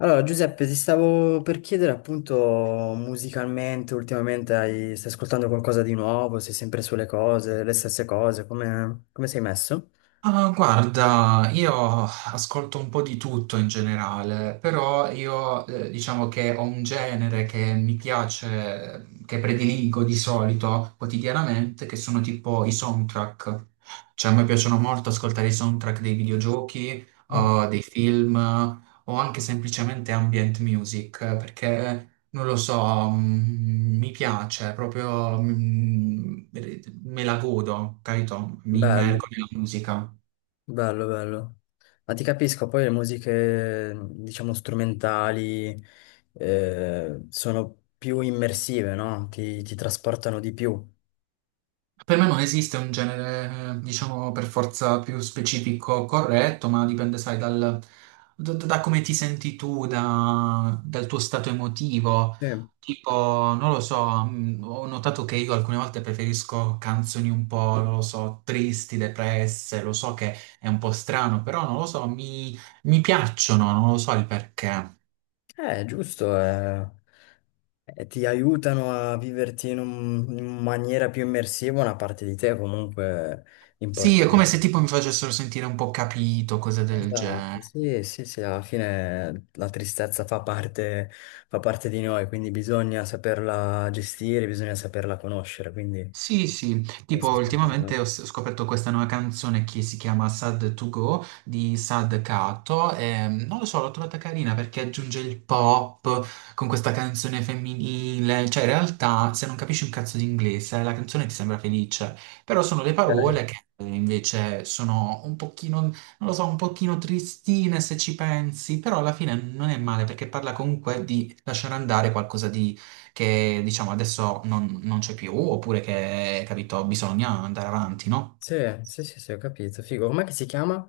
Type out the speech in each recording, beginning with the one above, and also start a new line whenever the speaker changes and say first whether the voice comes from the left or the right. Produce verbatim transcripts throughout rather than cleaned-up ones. left: Allora, Giuseppe, ti stavo per chiedere appunto musicalmente, ultimamente hai- stai ascoltando qualcosa di nuovo, sei sempre sulle cose, le stesse cose, come, come sei messo?
right: Ah, guarda, io ascolto un po' di tutto in generale, però io eh, diciamo che ho un genere che mi piace, che prediligo di solito quotidianamente, che sono tipo i soundtrack. Cioè, a me piacciono molto ascoltare i soundtrack dei videogiochi,
left: Mm.
right: o dei film, o anche semplicemente ambient music, perché non lo so, mm, mi piace proprio, mm, me la godo, capito? Mi immergo
left: Bello,
right: nella musica.
left: bello, bello. Ma ti capisco, poi le musiche, diciamo, strumentali, eh, sono più immersive, no? Ti, ti trasportano di più.
right: Per me non esiste un genere, eh, diciamo, per forza più specifico corretto, ma dipende, sai, dal, da, da come ti senti tu, da- dal tuo stato emotivo.
left: Sì.
right: Tipo, non lo so, mh, ho notato che io alcune volte preferisco canzoni un po', non lo so, tristi, depresse, lo so che è un po' strano, però non lo so, mi, mi piacciono, non lo so il perché.
left: Eh, giusto, eh, eh, ti aiutano a viverti in, un- in maniera più immersiva una parte di te comunque
right: Sì, è come
left: importante.
right: se tipo mi facessero sentire un po' capito, cose del
left: Esatto,
right: genere.
left: sì, sì, sì, alla fine la tristezza fa parte, fa parte di noi, quindi bisogna saperla gestire, bisogna saperla conoscere, quindi...
right: Sì, sì, tipo
left: Questo sta
right: ultimamente
left: andando.
right: ho s- scoperto questa nuova canzone che si chiama Sad to Go di Sad Kato e non lo so, l'ho trovata carina perché aggiunge il pop con questa canzone femminile, cioè in realtà se non capisci un cazzo di inglese la canzone ti sembra felice, però sono le
left: Dai.
right: parole che eh, invece sono un pochino, non lo so, un pochino tristine se ci pensi, però alla fine non è male perché parla comunque di lasciare andare qualcosa che diciamo adesso non, non c'è più, oppure che, capito, bisogna andare avanti, no?
left: Sì, sì, sì, sì, ho capito, figo. Com'è che si chiama?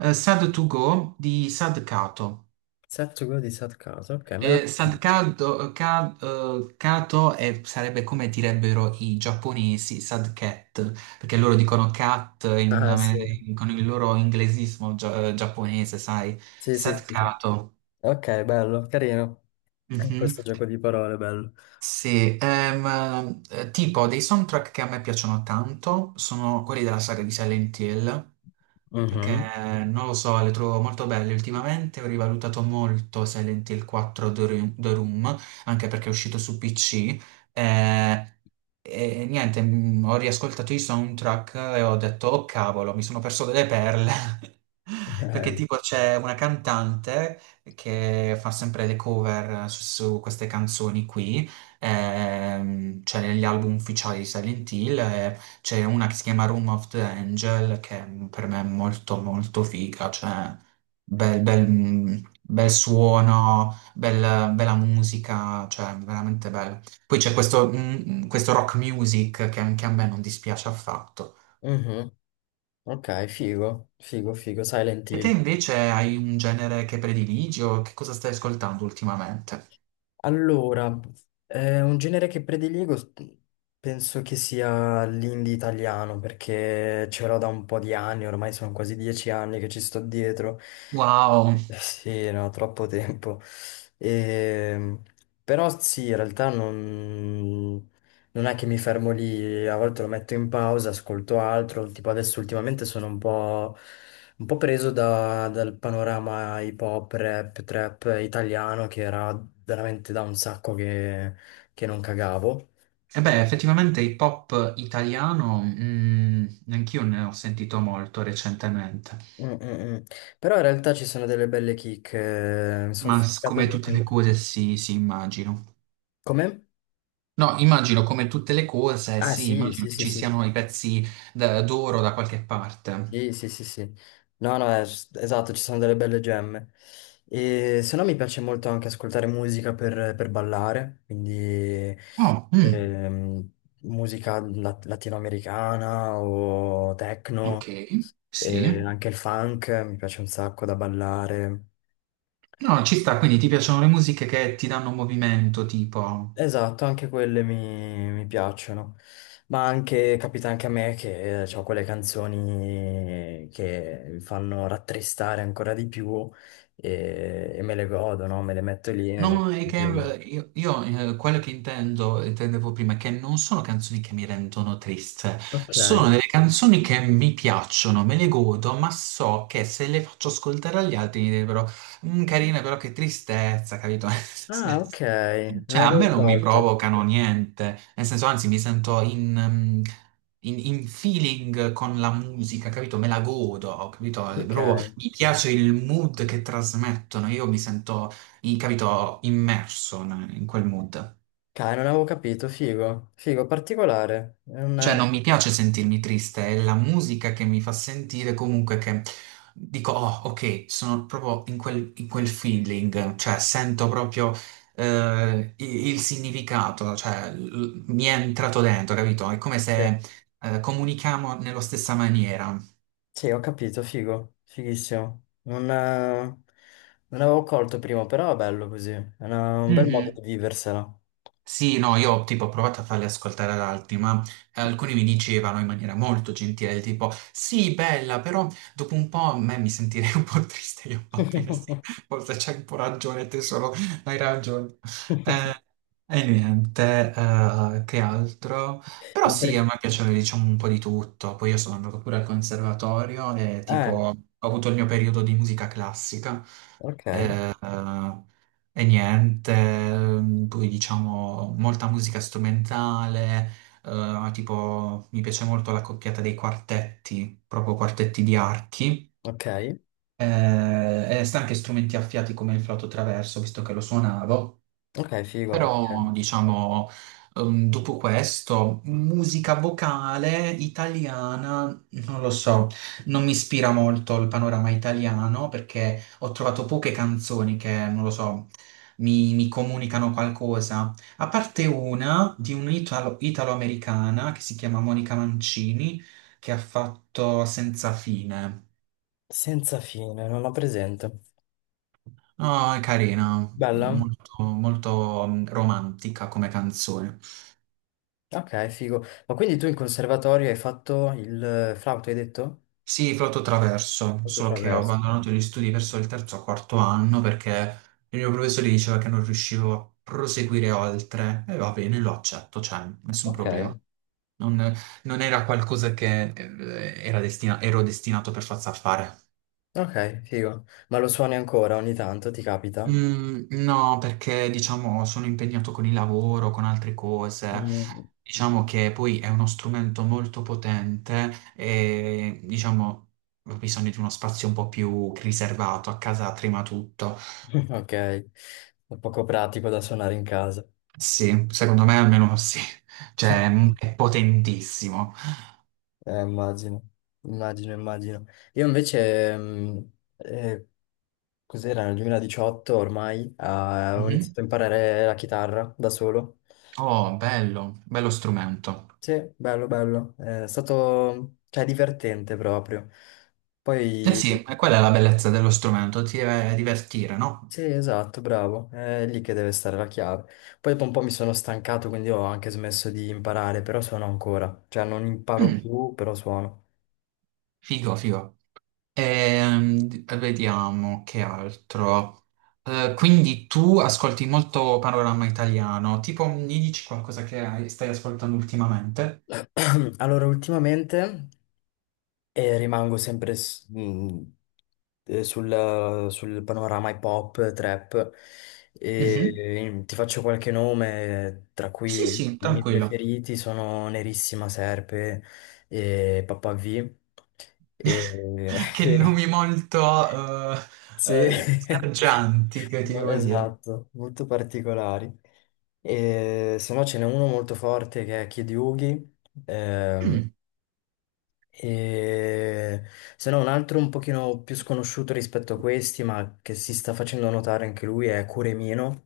right: Eh, Sad to Go di Sad Kato.
left: Setsugo di Satkato, ok, me la...
right: Eh, Sad Kato, Ka- eh, Kato è- sarebbe come direbbero i giapponesi, Sad Cat, perché loro dicono cat in
left: Ah, sì,
right: amer- con il loro inglesismo gia- giapponese, sai?
left: sì, sì,
right: Sad
left: sì, sì.
right: Kato.
left: Ok, bello, carino.
right: Mhm.
left: Questo gioco di parole, bello.
right: Sì, ehm, eh, tipo dei soundtrack che a me piacciono tanto sono quelli della saga di Silent Hill, perché
left: Mhm.
right: non lo so, le trovo molto belle. Ultimamente ho rivalutato molto Silent Hill quattro The Room, The Room, anche perché è uscito su P C. eh, E, niente, mm, ho riascoltato i soundtrack e ho detto, oh cavolo, mi sono perso delle perle. Perché
left: Eh,
right: tipo c'è una cantante che fa sempre le cover su, su queste canzoni qui, ehm, cioè negli album ufficiali di Silent Hill, e c'è una che si chiama Room of the Angel, che per me è molto molto figa, cioè bel, bel, mm, bel suono, bel- bella musica, cioè veramente bello. Poi c'è questo, mm, questo rock music che anche a me non dispiace affatto.
left: mhm. Ok, figo, figo, figo, Silent
right: E te
left: Hill.
right: invece hai un genere che prediligi o che cosa stai ascoltando ultimamente?
left: Allora, eh, un genere che prediligo s- penso che sia l'indie italiano, perché ce l'ho da un po' di anni, ormai sono quasi dieci anni che ci sto dietro.
right: Wow,
left: Sì, no, troppo tempo. Ehm, però sì, in realtà non, non è che mi fermo lì, a volte lo metto in pausa, ascolto altro, tipo adesso ultimamente sono un po', un po' preso da- dal panorama hip hop, rap, trap italiano che era veramente da un sacco che, che non cagavo.
right: e beh, effettivamente hip hop italiano, mm, anch'io ne ho sentito molto recentemente.
left: Mm, mm, mm. Però in realtà ci sono delle belle kick, eh, mi sono
right: Ma s-
left: ficcato
right: come tutte le
left: dentro.
right: cose, sì, sì, immagino.
left: Come?
right: No, immagino come tutte le cose,
left: Ah
right: sì,
left: sì,
right: immagino
left: sì,
right: che
left: sì,
right: ci
left: sì.
right: siano i pezzi d- d'oro da qualche parte.
left: Sì, sì, sì, sì. No, no, eh, s- esatto, ci sono delle belle gemme. E se no mi piace molto anche ascoltare musica per, per ballare, quindi
right: Oh, mm,
left: ehm, musica lat- latinoamericana o
right: ok,
left: techno, e
right: sì.
left: anche il funk, mi piace un sacco da ballare.
right: No, ci sta, quindi ti piacciono le musiche che ti danno movimento, tipo...
left: Esatto, anche quelle mi, mi piacciono, ma anche capita anche a me che ho quelle canzoni che mi fanno rattristare ancora di più e, e me le godo, no? Me le metto lì e
right: No,
left: me-
right: no, è che eh, io, io, eh, quello che intendo, intendevo prima, è che non sono canzoni che mi rendono triste,
left: Ok.
right: sono delle canzoni che mi piacciono, me le godo, ma so che se le faccio ascoltare agli altri mi direbbero, "Mm, carina, però che tristezza, capito? Nel
left: Ah,
right: senso-
left: ok, non
right: cioè, a
left: avevo
right: me non mi
left: colto.
right: provocano niente, nel senso, anzi, mi sento in, ehm, in- in feeling con la musica, capito? Me la godo, capito? È
left: Ok.
right: proprio mi piace il mood che trasmettono, io mi sento in- capito, immerso in in quel mood.
left: Cai, non avevo capito, figo, figo, particolare. È
right: Cioè,
left: una...
right: non mi piace sentirmi triste, è la musica che mi fa sentire comunque che dico, oh, ok, sono proprio in quel, in quel feeling, cioè sento proprio eh, i- il, significato, cioè l- mi è entrato dentro, capito? È come
left: sì.
right: se eh, comunichiamo nella stessa maniera.
left: Sì, ho capito, figo, fighissimo. Non, eh, non avevo colto prima, però è bello così. È una- un bel modo
right: Mhm.
left: di viversela.
right: Sì, no, io tipo ho provato a farle ascoltare ad altri, ma eh, alcuni mi dicevano in maniera molto gentile, tipo, sì, bella, però dopo un po' a me mi sentirei un po' triste, io va bene, sì, forse c'hai un po' ragione, te solo hai ragione. E niente, eh, che altro? Però
left: Ma
right: sì, a
left: perché?
right: me piaceva, diciamo, un po' di tutto, poi io sono andato pure al conservatorio e tipo
left: Eh,
right: ho avuto il mio periodo di musica classica.
left: ok,
right: Eh, e niente, ehm, poi diciamo molta musica strumentale, eh, tipo mi piace molto la coppiata dei quartetti, proprio quartetti di archi,
left: ok,
right: eh, e sta anche strumenti affiati come il flauto traverso, visto che lo suonavo.
left: ok, figo. Eh,
right: Però, diciamo, ehm, dopo questo, musica vocale italiana, non lo so, non mi ispira molto il panorama italiano perché ho trovato poche canzoni che, non lo so, mi, mi comunicano qualcosa. A parte una di un'italo- italo-americana che si chiama Monica Mancini, che ha fatto Senza fine.
left: Senza fine, non ho presente.
right: Ah, è carina,
left: Bella?
right: molto, molto mm, romantica come canzone.
left: Ok, figo. Ma quindi tu in conservatorio hai fatto il eh, flauto, hai detto?
right: Sì, flauto traverso,
left: Flauto
right: solo che ho
left: traverso.
right: abbandonato gli studi verso il terzo o quarto anno perché il mio professore diceva che non riuscivo a proseguire oltre. E va bene, lo accetto, cioè, nessun
left: Ok,
right: problema. Non, non era qualcosa che eh, era destina- ero destinato per forza a fare.
left: ok, figo. Ma lo suoni ancora ogni tanto, ti capita?
right: Mm, no, perché diciamo sono impegnato con il lavoro, con altre cose.
left: Mm.
right: Diciamo che poi è uno strumento molto potente e diciamo ho bisogno di uno spazio un po' più riservato. A casa prima tutto.
left: Ok, è poco pratico da suonare in casa.
right: Sì, secondo me almeno sì. Cioè, mm, è potentissimo.
left: Eh, immagino, immagino, immagino. Io invece, mh, eh, cos'era nel duemiladiciotto ormai, ah, ho
right: Mhm.
left: iniziato a imparare la chitarra da solo.
right: Oh, bello, bello strumento.
left: Sì, bello, bello. Eh, È stato, cioè, divertente proprio.
right: Eh
left: Poi,
right: sì, e quella è la bellezza dello strumento, ti deve divertire, no?
left: sì, esatto, bravo. È lì che deve stare la chiave. Poi dopo un po' mi sono stancato, quindi ho anche smesso di imparare, però suono ancora. Cioè, non imparo
right: Mm,
left: più, però suono.
right: figo, figo. Ehm, d- vediamo che altro. Eh, quindi tu ascolti molto panorama italiano, tipo mi dici qualcosa che hai- stai ascoltando ultimamente?
left: Allora, ultimamente eh, rimango sempre s- mh, eh, sul, sul panorama hip hop, trap, e
right: Mhm.
left: ehm, ti faccio qualche nome, tra cui
right: Sì, sì,
left: i miei
right: tranquillo.
left: preferiti sono Nerissima Serpe e Papà V. E-
right: Che
left: sì,
right: nomi molto eh
left: sì.
right: eh, sgargianti, che ti
left: No,
right: devo dire.
left: esatto, molto particolari. E, se no ce n'è uno molto forte che è Kid Yugi ehm,
right: Mm,
left: e se no, un altro un pochino più sconosciuto rispetto a questi, ma che si sta facendo notare anche lui, è Curemino.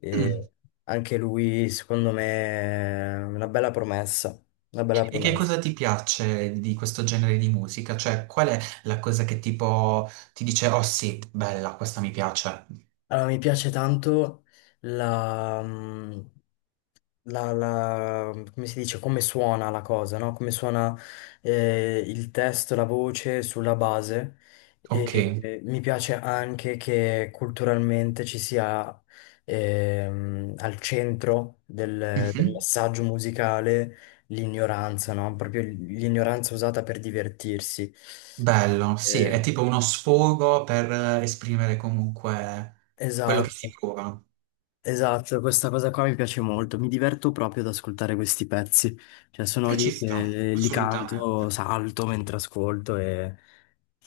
left: E
right: mm.
left: anche lui, secondo me, è una bella promessa. Una bella
right: E che
left: promessa.
right: cosa ti piace di questo genere di musica? Cioè, qual è la cosa che tipo ti dice, oh sì, bella, questa mi piace?
left: Allora, mi piace tanto la, mm, la, la- come si dice, come suona la cosa, no? Come suona eh, il testo, la voce sulla base. E,
right: Ok.
left: eh, mi piace anche che culturalmente ci sia ehm, al centro del, del
right: Mhm.
left: messaggio musicale l'ignoranza, no? Proprio l'ignoranza usata per divertirsi.
right: Bello, sì,
left: Eh,
right: è tipo uno sfogo per eh, esprimere comunque quello che si
left: esatto.
right: prova.
left: Esatto, questa cosa qua mi piace molto, mi diverto proprio ad ascoltare questi pezzi, cioè sono
right: E
left: lì
right: ci sta,
left: che li
right: assolutamente.
left: canto, salto mentre ascolto e,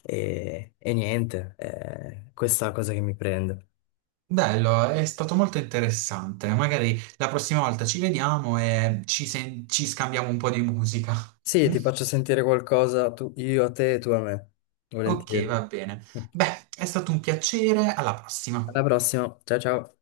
left: e- e niente, eh, questa è la cosa che mi prende.
right: Bello, è stato molto interessante. Magari la prossima volta ci vediamo e ci, sen- ci scambiamo un po' di musica.
left: Sì, ti faccio sentire qualcosa tu- io a te e tu a me,
right: Ok,
left: volentieri.
right: va bene. Beh, è stato un piacere, alla prossima.
left: Alla prossima, ciao ciao.